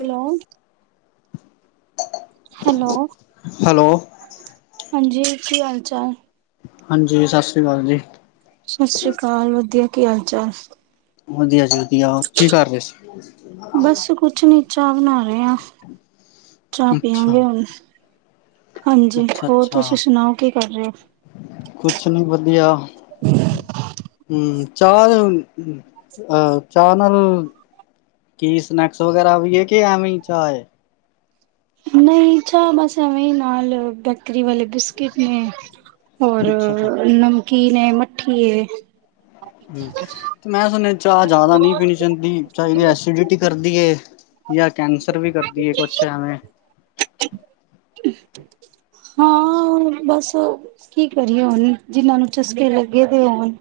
Hello, hello. Hello. ਹਾਂਜੀ, ਕੀ ਹਾਲ- ਚਾਲ? ਹਾਂਜੀ, ਸਤਿ ਸ੍ਰੀ ਅਕਾਲ ਜੀ। ਸਤਿ ਸ੍ਰੀ ਅਕਾਲ, ਵਧੀਆ, ਕੀ ਹਾਲ- ਚਾਲ? ਵਧੀਆ ਜੀ ਵਧੀਆ, ਹੋਰ ਕੀ ਕਰ ਰਹੇ ਸੀ? ਬਸ ਕੁਛ ਨੀ, ਚਾਹ ਬਣਾ ਰਹੇ ਆਂ, ਚਾਹ ਅੱਛਾ ਪਿਆਂਗੇ ਹੁਣ। ਹਾਂਜੀ, ਅੱਛਾ ਹੋਰ ਅੱਛਾ ਤੁਸੀਂ ਸੁਣਾਓ, ਕੀ ਕਰ ਰਹੇ ਹੋ? ਕੁਛ ਨੀ, ਵਧੀਆ। ਹਮ, ਚਾਰ, ਅ ਚਾਹ ਨਾਲ। ਕੀ, ਸਨੈਕਸ ਵਗੈਰਾ ਵੀ ਆ, ਕੀ ਐਂਵੇ ਈ ਚਾਹ ਹੈ? ਨਹੀਂ, ਚਾਹ ਬਸ ਐਵੇਂ ਹੀ, ਨਾਲ ਬੇਕਰੀ ਵਾਲੇ, ਬਿਸਕਿਟ ਨੇ। ਹੋਰ, ਅੱਛਾ ਅੱਛਾ ਨਮਕੀਨ ਏ, ਮੱਠੀ ਏ ਮੈਂ ਸੁਨੇਐ ਚਾਅ ਜਾਦਾ ਨੀ ਪੀਣੀ ਚਾਂਦੀ, ਚਾਈਦੀ ਐਸਿਡਿਟੀ ਕਰਦੀ ਏ ਯਾ ਕੈਂਸਰ ਵੀ ਕਰਦੀ ਏ ਕੁੱਛ ਐਂਵੇ। [inaudible] ਹਾਂ ਬਾੱਸ ਕੀ ਕਰੀਏ ਹੁਨ ਜਿਨਾਂ ਨੂੰ ਚਸਕੇ ਲੱਗੇ ਦੇ ਹੋਨ।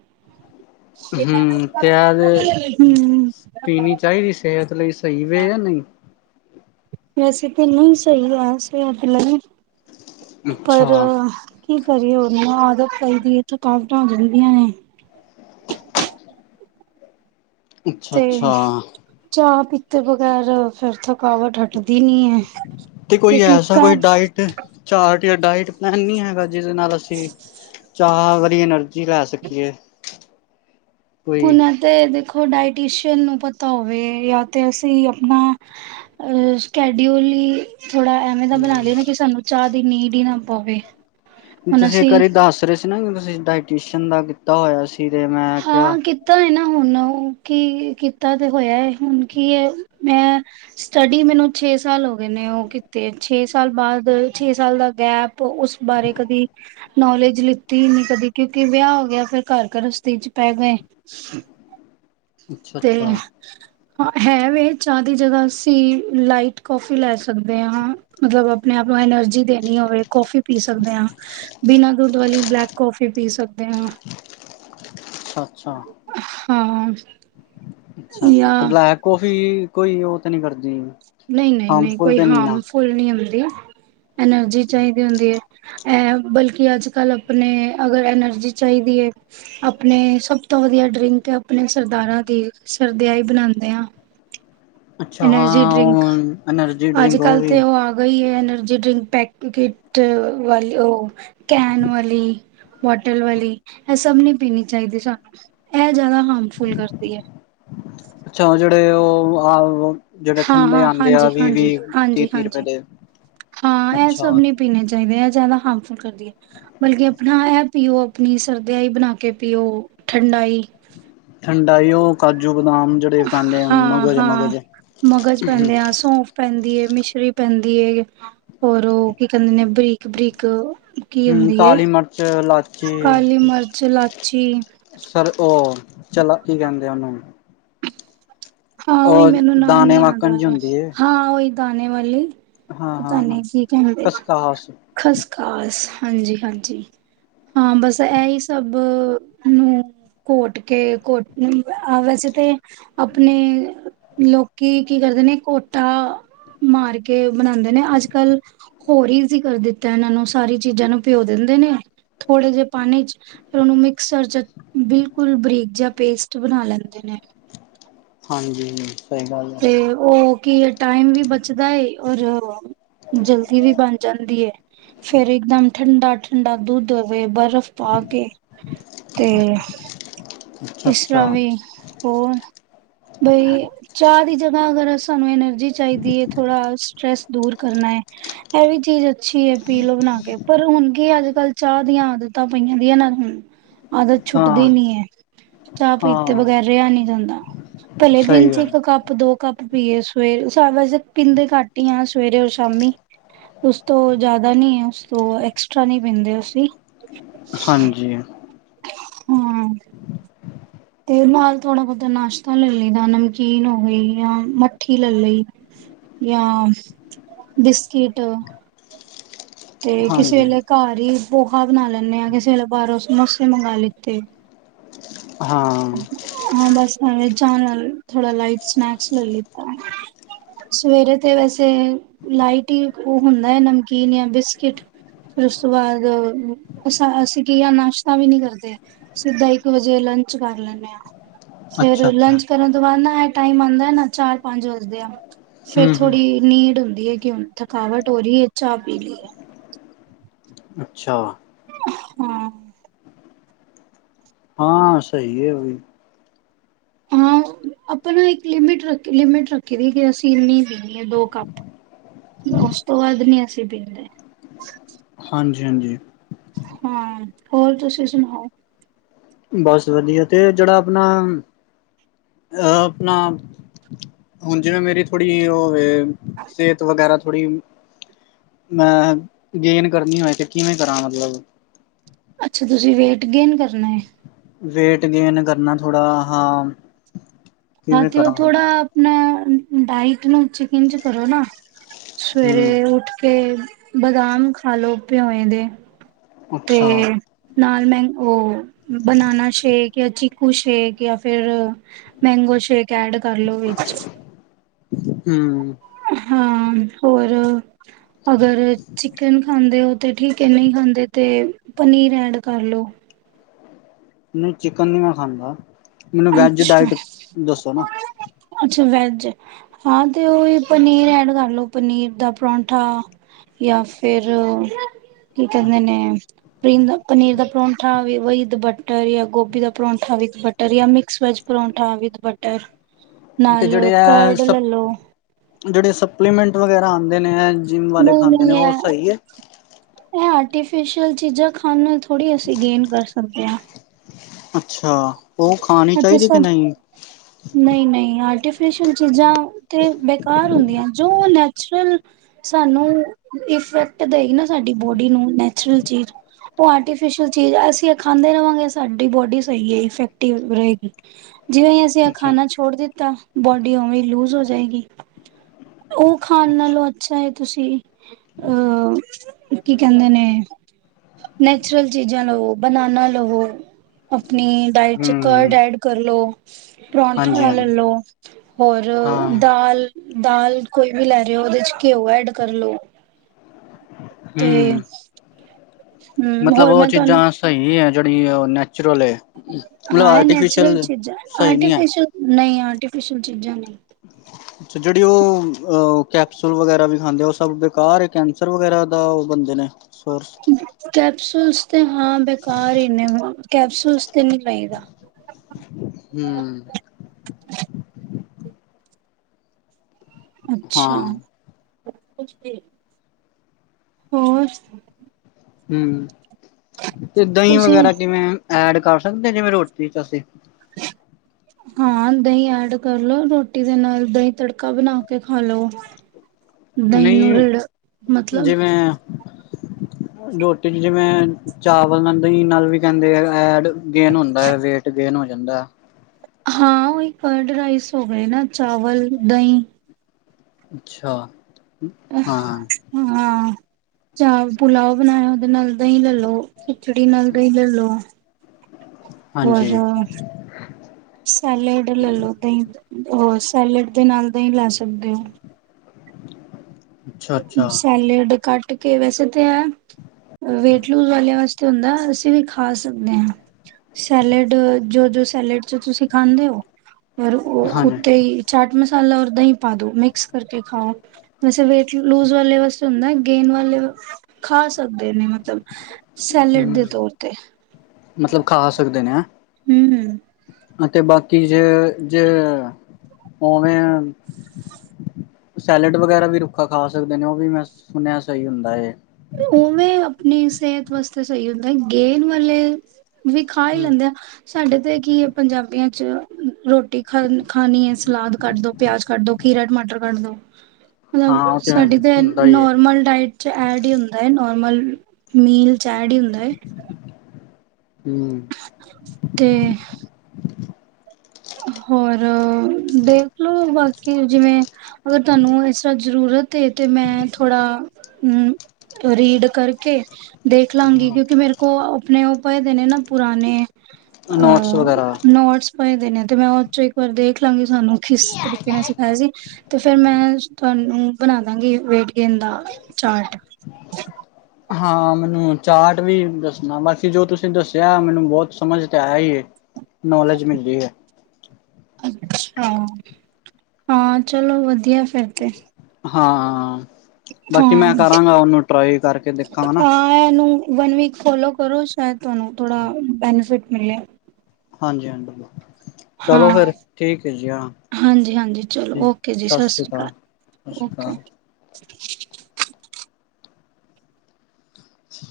ਹੂੰ, ਤੇ ਐ ਵੇ ਹੂੰ ਪੀਨੀ ਚਾਈਦੀ, ਸੇਹਤ ਲਈ ਸਈ ਵੇ ਯਾ ਨਹੀ? [unintelligible] ਪਰ, ਅੱਛਾ ਕੀ ਕਰੀਏ ਹੂਨ ਆਦਤ ਪਈ ਦੀ ਏ, ਥਕਾਵਟਾਂ ਹੋ ਜਂਦੀਆਂ ਨੇ ਅੱਛਾ ਤੇ ਅੱਛਾ ਚਾਅ ਪੀਤੇ ਬਗ਼ੈਰ ਫੇਰ ਥਕ ਥਕਾਵਟ ਹਟਦੀ ਨੀ ਏ, ਤੇ ਕੀਕਾਂ ਚਾਟ੍ਰ ਯਾ ਡਾਇਟ ਪਲੈਨ ਨੀ ਹੈਗਾ, ਜਿਦੇ ਨਾਲ ਅਸੀ ਚਾਅ ਵਾਲੀ ਐਨਰਜੀ ਰਖ ਪੈ ਸਕੀਏ ਕੋਈ ਹੁਨ ਐ ਤੇ ਦੇਖੋ ਡਾਇਟੀਸ਼ਅਨ ਨੂੰ ਪਤਾ ਹੋਵੇ ਯਾ ਤੇ ਅਸੀ ਅਪਨਾ ਅ ਸਕੈਡਊਲ ਈ ਥੋੜਾ ਐਵੇਂ ਦਾ ਬਨਾ ਲੀਏ ਨਾ ਕਿ ਸਾਨੂੰ ਚਾਅ ਦੀ ਨੀਡ ਈ ਨਾ ਪਵੇ ਹੁਣ ਤੂਸੀ ਇੱਕ ਅਸੀਂ ਵਾਰੀ ਦਾੱਸ ਰੇ ਸੀ ਨਾ ਕਿ ਤੂਸੀ ਡਾਇਟੀਸ਼ਨ ਦਾ ਕੀਤਾ ਹੋਏਆ ਸੀ ਤੇ ਮੈਂ ਹਾਂ, ਕੀ [inaudible] ਹੂੰ ਕੀ ਕੀਤਾ ਤੇ ਹੋਏਆ ਏ ਹੁਨ ਕੀ ਏ ਮੈਂ ਸਟੱਡੀ ਮੈਨੂੰ ਛੇ ਸਾਲ ਹੋਗੇ ਨੇ ਓ ਕੀਤੇ, ਛੇ ਸਾਲ ਬਾਦ, ਛੇ ਸਾਲ ਦਾ ਗੈਪ ਉਸ ਬਾਰੇ ਕਦੀ ਨੌਲੇਜ ਲਿੱਤੀ ਨੀ ਕਦੇ ਕਿਉਂਕਿ ਵਿਆ ਹੋ ਗੇਆ ਫਿਰ ਘਾਰ ਗਰਸਤ ਤੀ ਚ ਪੈ ਗਏ। ਅੱਛਾ ਤੇ ਅੱਛਾ ਹਾਂ, ਹੈ ਵੇ ਚਾਅ ਦੀ ਜਗਾ ਅਸੀ ਲਾਈਟ ਕੋਫੀ ਲੈ ਸਕਦੇ ਆਂ। ਮਤਲਬ ਅਪਨੇ ਆਪ ਨੂੰ ਐਨਰਜੀ ਦੇਨੀ ਹੋਵੇ ਕੋਫੀ ਪੀ ਸਕਦੇ ਆਂ। ਬਿਨਾਂ ਦੁੱਧ ਵਾਲੀ ਬਲੈਕ ਕੋਫੀ ਪੀ ਸਕਦੇ ਆਂ। ਅੱਛਾ। ਹਾਂ। ਅੱਛਾ, ਅੱਛਾ ਤੇ ਜਾਂ ਬਲੈਕ ਕੋਫੀ ਕੋਈ ਓ ਤੇ ਨੀ ਕਰਦੀ। ਨਹੀ, ਨਹੀ, ਨਹੀ ਹਾਰਮਫੁਲ ਕੋਈ ਤਾਂ ਨਹੀਂ ਨਾ ਹਾਮਫੁਲ ਨੀ ਹੁੰਦੀ, ਐਨਰਜੀ ਚਾਈਦੀ ਹੁੰਦੀ ਏ। ਐ ਬਲਕਿ ਅਜ-ਕਲ ਅਪਨੇ ਅਗਰ ਐਨਰਜੀ ਚਾਈਦੀ ਏ ਅਪਨੇ ਸਬ ਤੋਂ ਵਦੀਆ ਡਰਿੰਕ ਤੇ ਅਪਨੇ ਸਰਦਾਰਾਂ ਦੀ ਏ ਸਰਦਾਈ ਬਣਾਂਦੇ ਆਂ। ਅੱਛਾ ਐਨਰਜੀ ਹਾਂ ਡਰਿੰਕ ਉਹ ਐਨਰਜੀ ਡਰਿੰਕ ਉਹ ਆੱਜ-ਕਾੱਲ ਵੀ ਤੇ ਓ ਆ ਗਈ ਏ ਐਨਰਜੀ ਡਰਿੰਕ ਪੈਕਿੱਟ ਵਾਲੀ ਓ ਕੈਨ ਵਾਲੀ। ਬੋਟਲ ਵਾਲੀ, ਐ ਸਬ ਨੀ ਪੀਨੀ ਚਾਈਦੀ ਸਾਨੂੰ, ਐ ਜਾਦਾ ਹਾਮਫੁੱਲ ਕਰਦੀ ਏ। ਅੱਛਾ ਓ ਜੇੜੇ ਓ ਆ ਓ ਹਾਂ, ਹਾਂ, ਹਾਂਜੀ, ਹਾਂਜੀ, ਤੀਹ ਹਾਂਜੀ, ਤੀਹ ਰੁਪਏ ਹਾਂਜੀ ਦੇ ਹਾਂ, ਐ ਸਬ ਅੱਛਾ ਨੇ ਪੀਨੇ ਚਾਈਦੇ, ਐ ਜਾਦਾ ਹਾਮਫੁਲ ਕਰਦੀ ਏ। ਬਲਕਿ ਅਪਨਾ ਐ ਪੀਓ, ਅਪਨੀ ਸਰਦੀਆਈ ਬਨਾ ਕੇ ਪੀਓ, ਠੰਡਾਈ। ਠੰਡਾਈ ਓ ਕਾਜੂ, ਬਦਾਮ ਜ ਹਾਂ, ਹਾਂ ਮਗਜ ਪੈਂਦੇ ਆ ਸੌਂਫ ਪੈਂਦੀ ਏ, ਮਿਸ਼ਰੀ ਪੈਂਦੀ ਏ, ਹੋਰ ਓ ਕੀ ਕੈਂਦੇ ਨੇ ਬਰੀਕ-ਬਰੀਕ ਕੀ ਹਮ ਹੁੰਦੀ ਏ, ਕਾਲੀ ਮਿਰਚ ਇਲਾਚੀ ਕਾਲੀ ਮਰਚ, ਲਾਚੀ ਸਰ ਓ ਚਲਾ ਕੀ ਕੈਂਦੇ ਆ ਓਨੂੰ ਹਾਂ, ਓਈ ਮੈਨੂੰ ਨਾਮ ਦਾਣੇ ਨੀ ਯਾਦ ਵਾਕਣ ਜੀ ਆਏਆ, ਹੁੰਦੀ ਏ ਹਾਂ ਓਈ ਦਾਨੇ ਵਾਲੀ। ਹਾਂ ਪਤਾ ਹਾਂ ਹਾਂ ਨੇ ਕੀ ਕੈਂਦੇ, ਕਸਕਾਸ ਖਸਖਾਸ ਹਾਂਜੀ, ਹਾਂਜੀ। ਹਾਂ, ਬਸ ਐਈ ਸਬ ਨੂੰ ਘੋਟ ਕੇ ਕੋਟ ਨੀ ਅ ਵੈਸੇ ਤੇ ਅਪਨੇ ਲੋਕੀ ਕੀ ਕਰਦੇ ਨੇ ਕੋਠਾ ਮਾਰ ਕੇ ਬਨਾਂਦੇ ਨੇ ਅਜ-ਕਲ, ਹੋਰ ਈਜੀ਼ ਕਰ ਦਿੱਤਾ ਐਨਾਂ ਨੂੰ, ਸਾਰੀ ਚੀਜਾਂ ਨੂੰ ਭਿਓ ਦੇਂਦੇ ਨੇ, ਥੋੜੇ ਜੇ ਪਾਨੀ ਚ ਫਿਰ ਓਨੂੰ ਮਿਕਸਰ ਚ ਬਿਲਕੁਲ ਬਰੀਕ ਜਹਾ ਪੇਸਟ ਬਣਾ ਲੈਂਦੇ ਨੇ। ਹਾਂਜੀ। ਗੱਲ ਹੈ ਤੇ ਓ ਕੀ ਟਾਈਮ ਵੀ ਬਚਦਾ ਏ ਔਰ ਜਲਦੀ ਵੀ ਬਣ ਜਾਂਦੀ ਏ ਫੇਰ ਇੱਕਦਮ ਠੰਡਾ-ਠੰਡਾ ਦੁੱਧ ਹੋਵੇ ਬਰਫ਼ ਪਾ ਕੇ ਤੇ ਅੱਛਾ ਇਸਰ੍ਹਾਂ ਅੱਛਾ ਵੀ ਹੋਰ ਬਈ ਚਾਹ ਦੀ ਜਗ੍ਹਾ ਅਗਰ ਸਾਨੂੰ ਇਹਨੇ ਚਾਹੀਦੀ ਹੈ ਥੋੜਾ ਸਟ੍ਰੈਸ ਦੂਰ ਕਰਨਾ ਏ ਵੀ ਚੀਜ਼ ਅੱਛੀ ਏ ਪੀ ਲੋੋ ਬਣਾ ਕੇ। ਪਰ ਹੁਣ ਕੀ ਅੱਜ-ਕੱਲ੍ਹ ਚਾਹ ਦੀਆਂ ਆਦਤਾਂ ਪਈਆਂ ਦੀਆਂ ਨਾਲ ਹੁ ਆਦਤ ਛੁੱਟਦੀ ਹਾਂ ਨੀ ਏ ਚਾਹ ਪੀਤੇ ਹਾਂ ਬਗੈਰ ਰਿਹਾ ਨੀ ਜਾਂਦਾ ਭਲੇ ਦਿਨ ਸਹੀ ਚ ਗੱਲ ਕੱਪ ਦੋ ਕੱਪ ਪੀਏ ਸਵੇਰ ਸ ਵੈਸੇ ਪੀਂਦੇ ਘੱਟ ਹੀ ਆ ਸਵੇਰੇ ਰ ਸ਼ਾਮੀ। ਉਸ ਤੋਂ ਜਿਆਦਾ ਨੀ ਉਸ ਤੋਂ ਐਕਸਟਰਾ ਨੀ ਪੀਦੇ ਅਸੀ। ਹਾਂਜੀ ਹੂੰ ਤੇ ਨਾਲ ਥੋੜਾ ਬੋਤਾ ਨਾਸ਼ਤਾ ਲੈ ਲਈਦਾ ਨਮਕੀਨ ਹੋ ਗਈ ਜਾਂ ਮੱਠੀ ਲੈ ਲਈ। ਜਾਂ ਬਿਸਕਿਟ ਤੇ ਕਿਸੇ ਹਾਂਜੀ ਵੇਲੇ ਘਰ ਹੀ ਪੋਹਾ ਬਣਾ ਲੈਂਦੇ ਆਾਂ ਕਿਸੇ ਵੇਲੇ ਬਾਹਰੋਂ ਸਮੋਸੇ ਮੰਗਾ ਲਿੱਤੇ। ਹਾਂ ਹਾਂ ਬਸ ਜਾਣ ਥੋੜਾ ਲਾਈਟ ਸਨੈਕਸ ਲੈ ਲਿੱਤਾ। ਸਵੇਰੇ ਤੇ ਵੈਸੇ ਲਾਈਟ ਈ ਓ ਹੁੰਦਾ ਆ ਨਮਕੀਨ ਜਾਂ ਬਿਸਕਿਟ। ਫਿਰ ਉਸ ਤੋਂ ਬਾਅਦ ਅ ਅਸੀਂ ਕੀਈਆਂ ਨਾਸ਼ਤਾ ਵੀ ਨੀ ਕਰਦੇ। ਸਿੱਧਾ ਇੱਕ ਵਜੇ ਲੰਚ ਕਰ ਲੈਂਨੇ ਆ ਫੇਰ ਅੱਛਾ ਅੱਛਾ ਲੰਚ ਕਰਨ ਤੋਂ ਬਾਅਦ ਨਾ ਟਾਈਮ ਆਦਾ ਨਾ ਚਾਰ ਪੰਜ ਵੱਜਦੇ ਆ ਫੇਰ ਹਮ ਹਮ ਥੋੜੀ ਨੀਡ ਹੁੰਦੀ ਹੈਗੀ ਕਿ ਥਕਾਵਟ ਹੋ ਰਹੀ ਏ ਚਾਹ ਪੀ ਲਈਏ। ਅੱਛਾ। ਹੂੰ। ਹਾਂ ਸਈ ਐ ਓਵੀ ਹਾਂ ਆਪਾਂਣਾ ਇੱਕ ਲਿਮਿਟ ਰੱਖ ਲਿਮਿਟ ਰੱਖੀ ਦੀ ਕਿ ਅਸੀਂ ਇੰਨੀ ਦੇਣੀ ਐ ਦੋ ਕੱਪ ਓਸ ਤੋਂ ਬਾਅਦ ਨੀ ਅਸੀਂ ਪੀਂਦੇ। ਹਾਂਜੀ-ਹਾਂਜੀ। ਹਾਂ। ਹੋਰ ਤੁਸੀਂ ਸੁਣਾਓ? ਬਸ ਵਧੀਆ ਤੇ ਜਿਹੜਾ ਆਪਣਾ ਅਹ ਆਪਣਾ ਹੁਣ ਜਿਵੇਂ ਮੇਰੀ ਥੋੜ੍ਹੀ ਉਹ ਸਿਹਤ ਵਗੈਰਾ ਥੋੜੀ ਮੈਂ ਗੇਨ ਕਰਨੀ ਹੋਵੇ ਕਿ ਕਿਵੇਂ ਕਰਾਂ ਮਤਲਬ? ਅੱਛਾ ਤੁਸੀਂ ਵੇਟ ਗੇਨ ਕਰਨਾ ਐ। ਵੇਟ-ਗੇਨ ਕਰਨਾ। ਥੋੜਾ ਹਾ, ਕਿਵੇਂ-ਕਰਾਂ ਨਾ ਡਾਇਟ ਨੂੰ ਚਿਕਿੰਜ ਕਰੋ ਨਾ ਹੂੰ ਸਵੇਰੇ ਉੱਠ ਕੇ ਬਦਾਮ ਖਾ ਲੋ ਪਿਓਂਏ ਦੇ। ਤੇ ਅੱਛਾ ਨਾਲ ਮੈਂ ਉਹ ਬਨਾਨਾ ਸ਼ੇਕ ਜਾਂ ਚੀ ਕੂ ਸ਼ੇਕ ਜਾਂ ਫੇਰ ਮੈਂਗੋ ਸ਼ੇਕ ਐਡ ਕਰਲੋ ਵਿੱਚ। ਹਮਮ ਹਾਂ, ਹੋਰ। ਅਗਰ, ਚਿਕਨ ਖਾਂਦੇ ਹੋ ਤਾਂ ਠੀਕ ਹੈ ਨਹੀਂ ਖਾਂਦੇ ਤੇ ਪਨੀਰ ਐਡ ਕਰਲੋ। ਨਹੀ ਚਿਕਨ ਨੀ ਮੈਂ ਖਾਂਦਾ੍, ਮੈਨੂੰ ਵੈੱਜ ਅੱਛਾ, ਡਾਇਟ ਦੱਸੋ ਨਾ ਅੱਛਾ ਵੈਜ ਹਾਂ ਤੇ ਉਹੀ ਪਨੀਰ ਐਡ ਕਰਲੋ। ਪਨੀਰ ਦਾ ਪਰੌਂਠਾ ਜਾਂ ਫੇਰ ਕੀ ਕਰਹਿੰਦੇ ਨੇ ਪਰਿੰਦਾ ਪਨੀਰ ਦਾ ਪਰੌਂਠਾ ਵੀ ਬਟ ਬਟਰ ਯ ਗੋਭੀ ਦਾ ਪਰੌਠਾ ਵਿਦ ਬਟਰ ਜਾਂ mix veg paratha with butter ਤੇ ਨਾਲ ਜਿਹੜੇ ਆ ਕਰਡ ਸ ਲੈਲੋ ਜੇੜੇ ਸਪਲੀਮੈਂਟ ਵਗੈਰਾ ਆਂਦੇ ਨੇ ਆ ਜਿੰਮ ਵਾਲੇ ਖਾਂਦੇ ਨੇ ਓ ਸਹੀ ਐ? ਏ ਆਰਟੀਫਿਸ਼ਅਲ ਚੀਜ਼ਾਂ ਖਾਣ ਨਾਲ ਥੋੜ੍ਹੀ ਅਸੀਂ ਗੇਨ ਕਰ ਸਕਦੇ ਆ। ਅੱਛਾ ਓ ਖਾਣੀ ਚਾਹੀਦੀ ਕਿ ਨਈ? ਨਈ-ਨਈ ਆਰਟੀਫਿਸ਼ਲ ਚੀਜ਼ਾਂ ਤੇ ਬੇਕਾਰ ਹੁੰਦੀਆਂ ਜੋ ਨੈਚੁਰਲ ਸਾਨੂੰ ਇਫੈਕਟ ਦੇਗੀ ਨਾ ਸਾਡੀ ਬੋਡੀ ਨੂੰ ਨੈਚੁਰਲ ਚੀਜ਼ ਓ ਆਰਟੀਫਿਸਲ ਚੀਜ਼ ਆ ਅਸੀਂ ਖਾਂਦੇ ਰਹਾਂਗੇ ਸਾਡੀ ਬੋਡੀ ਸਈ ਏ ਇਫੈਕਟਿਵ ਰਹੇਗੀ। ਜਿਵੇਂ ਹੀ ਅਸੀਂ ਅੱਛਾ ਖਾਨਾ ਛੋੜ ਦਿੱਤਾ ਬੋਡੀ ਉਵੇਂ ਲੂਜ ਹੋ ਜਾਏਗੀ। ਓ ਖਾਣ ਨਾਲੋਂ ਅੱਛਾ ਏ ਤੁਸੀਂ ਅਹ ਕੀ ਕਹਿੰਦੇ ਨੇ ਨੈਚੁਰਲ ਚੀਜ਼ਾਂ ਲਵੋ ਬਨਾਨਾ ਲਵੋ ਆਪਨੀ ਡਾਇਟ ਚ ਕਰਡ ਹੂੰ ਐਡ ਕਰ ਲਓ। ਹਾਂਜੀ ਪਰੌਠਾ ਲੈ ਹਾਂਜੀ ਲੋ ਹੋਰ ਹਾਂ ਦਾਲ ਦਾਲ ਕੋਈ ਵੀ ਲੈ ਰਹੇ ਹੋ ਉਹਦੇ ਚ ਘਿਓ ਐਡ ਕਰ ਲੋ। ਹਮ ਤੇ ਮਤਲਬ ਹਮਮ--ਹੋਰ ਉਹ ਮੈਂ ਤੁਹਾਨੂੰ ਚੀਜ਼ਾਂ ਸਹੀ ਹੈ। ਜਿਹੜੀ ਉਹ ਨੈਚੁਰਲ ਏ ਮਤਲਬ ਹਾਂ ਆਰਟੀਫਿਸ਼ਲ ਸਹੀ ਨਹੀਂ ਐ। ਨਈਂ, ਆਰਟੀਫਿਸ਼ਅਲ ਚੀਜ਼ਾਂ ਨਈਂ [unintelligible] [inaudible] ਅੱਛਾ, ਜਿਹੜੀ ਉਹ ਕੈਪਸੂਲ ਵਗੈਰਾ ਵੀ ਖਾਂਦੇ ਉਹ ਸਭ ਬੇਕਾਰ ਹੈ। ਕੈਂਸਰ ਵਗੈਰਾ ਦਾ ਉਹ ਬੰਦੇ ਨੇ ਸਰ ਕੈਪਸੂਲਸ ਤੇ ਹਾਂ ਬੇਕਾਰ ਹੀ ਨੇ ਕੈਪਸੂਲਸ ਤੇ ਨਹੀਂ ਚਾਹੀਦਾ। ਹੂੰ। ਅੱਛਾ ਹਾਂ ਪੁੱਛ ਦੇ- ਹੋਰ ਹੂੰ ਤੇ ਦਹੀਂ ਤੁਸੀਂ ਵਗੈਰਾ ਜਿਵੇਂ ਐਡ ਕਰ ਸਕਦੇ-ਜਿਵੇਂ ਰੋਟੀ ਚ ਅਸੀਂ ਹਾਂ, ਦਹੀਂ ਐਡ ਕਰ ਲੋ, ਰੋਟੀ ਦੇ ਨਾਲ ਦਹੀਂ ਤੜਕਾ ਬਣਾ ਕੇ ਖਾ ਲੋ। ਦਹੀਂ ਨੂੰ ਰਿੜ ਨਹੀਂ ਮਤਲਬ ਜਿਵੇਂ- ਰੋਟੀ ਚ ਜਿਵੇਂ ਚਾਵਲ ਨਾਲ ਦਹੀਂ ਨਾਲ ਵੀ ਕਹਿੰਦੇ ਆ ਐਡ ਗੇਨ ਹੁੰਦਾ ਹੈ। ਵੇਟ ਗੇਨ ਹੋ ਜਾਂਦਾ। ਹਾਂ, ਉਹੀ ਕਰਡ ਰਾਈਸ ਹੋ ਗਏ ਨਾ ਚਾੱਵਲ, ਦਹੀਂ ਅੱਛਾ, ਹਾਂ ਹਾਂ, ਚਾਵਲ ਪੁਲਾਓ ਬਣਾਇਆ। ਉਹਦੇ ਨਾਲ ਦਹੀਂ ਲੈਲਓ। ਖਿਚੜੀ ਨਾਲ ਦਹੀਂ ਲੈਲੋ ਹਾਂਜੀ ਹੋਰ ਸੈਲਡ ਲੈਲੋ, ਤਾਂ ਸੈਲਡ ਦੇ ਨਾਲ ਦਹੀਂ ਲੈ ਸਕਦੇ ਹੋ। ਅੱਛਾ ਅੱਛਾ ਸੈਲੇਡ ਕੱਟ ਕੇ ਵੈਸੇ ਤਾਂ ਐ ਵੇਟ ਲੂਜ ਵਾਲਿਆਂ ਵਾਸਤੇ ਹੁੰਦਾ। ਅਸੀਂ ਵੀ ਖਾ ਸਕਦੇ ਹਾਂ। ਸੈਲਡ ਜੋ ਜੋ ਸੈਲਡ ਚ ਤੁਸੀਂ ਖਾਂਦੇ ਹੋ ਪਰ ਔ ਹਾਂਜੀ ਉੱਤੇ ਹੀ ਚਾਟ ਮਸਾਲਾ ਰ ਦਹੀਂ ਪਾ ਦੋ ਮਿਕਸ ਕਰਕੇ ਖਾਓ ਵੈਸੇ ਵੇਟ ਲੂਜ਼ ਵਾਲੇ ਵਾਸਤੇ ਹੁੰਦਾ ਗੇਨ ਵਾਲੇ ਖਾ ਸਕਦੇ ਨੇ ਮਤਲਬ ਸੈਲਡ ਦੇ ਹਮ ਤੌਰ ਤੇ ਮਤਲਬ ਖਾ ਸਕਦੇ ਨੇ ਹੈਂ ਹੂੰ-ਹੂੰ। ਅਤੇ ਬਾਕੀ ਜੇ ਜੇ ਉਵੇਂ ਸੈਲਡ ਵਗੈਰਾ ਵੀ ਰੁੱਖਾ ਖਾ ਸਕਦੇ ਨੇ, ਉਹ ਵੀ ਮੈਂ ਸੁਣਿਆ ਸਹੀ ਹੁੰਦਾ ਹੈ। ਉਵੇਂ ਆਪਣੀ ਸਿਹਤ ਵਾਸਤੇ ਸਹੀ ਹੁੰਦਾ, ਗੇਂਦ ਵਾਲੇ ਵੀ ਖਾ ਹੀ ਲੈਂਦੇ ਆ, ਸਾਡੇ ਤੇ ਕੀ ਪੰਜਾਬੀਆਂ 'ਚ ਰੋਟੀ ਰੋਟੀ ਖਾ ਖਾਣੀ ਏ। ਸਲਾਦ ਕੱਟ ਦੋ, ਪਿਆਜ ਕੱਟ ਦੋ, ਖੀਰਾ- ਟਮਾਟਰ ਕੱਟ ਦੋ। ਮਤਲਬ ਹਾਂ ਉਹ ਸਾਡੀ ਤੇ ਹੁੰਦਾ ਹੀ ਹੈ ਨੋਰਮਲ ਡਾਇਟ। ਚ ਐਡ ਹੀ ਹੁੰਦਾ ਏ, ਨੋਰਮਲ ਮੀਲ ਚ ਐਡ ਈ ਹੁੰਦਾ ਏ। ਹੂੰ ਅਤੇ [inaudible] ਹੋਰ, ਦੇਖਲੋ ਬਾਕੀ ਜਿਵੇਂ ਅਗਰ ਤੁਹਾਨੂੰ ਇਸ ਤਰ੍ਹਾਂ ਜ਼ਰੂਰਤ ਤੇ, ਤੇ ਮੈਂ ਥੋੜਾ ਰੀਡ ਕਰਕੇ ਦੇਖ ਲਾਂਗੀ, ਹਮ ਕਿਉਂਕਿ ਮੇਰੇ ਕੋਲ ਆਪਣੇ ਉਹ ਪਏ ਦੇ ਨੇ ਨਾ ਪੁਰਾਣੇ ਨੋਟਸ ਅ ਵਗੈਰਾ ਨੋਟਸ ਪਏ ਦੇ ਨੇ ਤੇ ਮੈਂ ਉਹ ਚੋਂ ਇੱਕ ਵਾਰ ਦੇਖ ਲਾਂਗੀ। ਸਾਨੂੰ ਕਿਸ ਤਰੀਕੇ ਨੇ ਸਿਖਾਇਆ ਸੀ ਤੇ ਫੇਰ ਮੈਂ ਤੁਹਾਨੂੰ ਬਣਾ ਦਾਂਗੇ ਵੇਟ ਗੇਨ ਦਾ ਚਾਰਟ। ਹਾਂ, ਮੈਨੂੰ ਚਾਰਟ ਵੀ ਦੱਸਣਾ ਬਾਕੀ ਜੋ ਤੁਸੀਂ ਦੱਸਿਆ ਮੈਨੂੰ ਬਹੁਤ ਸਮਝ ਤੇ ਆਇਆ ਹੀ ਏ। ਨੌਲੇਜ ਮਿਲ ਰਹੀ ਹੈ। ਅੱਛਾ, ਹਾਂ ਚਲੋ ਵਧੀਆ ਫਿਰ ਤੇ ਹਾਂ, ਬਾਕੀ ਮੈਂ ਹਾਂ ਕਰਾਂਗਾ ਉਹਨੂੰ ਟਰਾਈ ਕਰਕੇ ਦੇਖਾਂਗਾ। ਹਾਂ ਇਹਨੂੰ ਵਨ ਵੀਕ ਫੋਲੋ ਕਰੋ। ਸ਼ਾਇਦ ਤੁਹਾਨੂੰ ਥੋੜਾ ਬੈਨੀਫਿਟ ਮਿਲੇ। ਹਾਂਜੀ, ਹਾਂਜੀ ਚਲੋ ਹਾਂ ਫੇਰ ਠੀਕ ਹੈ ਜੀ ਹਾਂ ਹਾਂਜੀ-ਹਾਂਜੀ ਚਲੋ ਠੀ ਓਕੇ ਜੀ ਸਤਿ ਸ੍ਰੀ ਸ਼੍ਰੀ ਅਕਾਲ। ਸਤਿ ਸ਼੍ਰੀ ਓਕੇ। ਅਕਾਲ [unintelligible]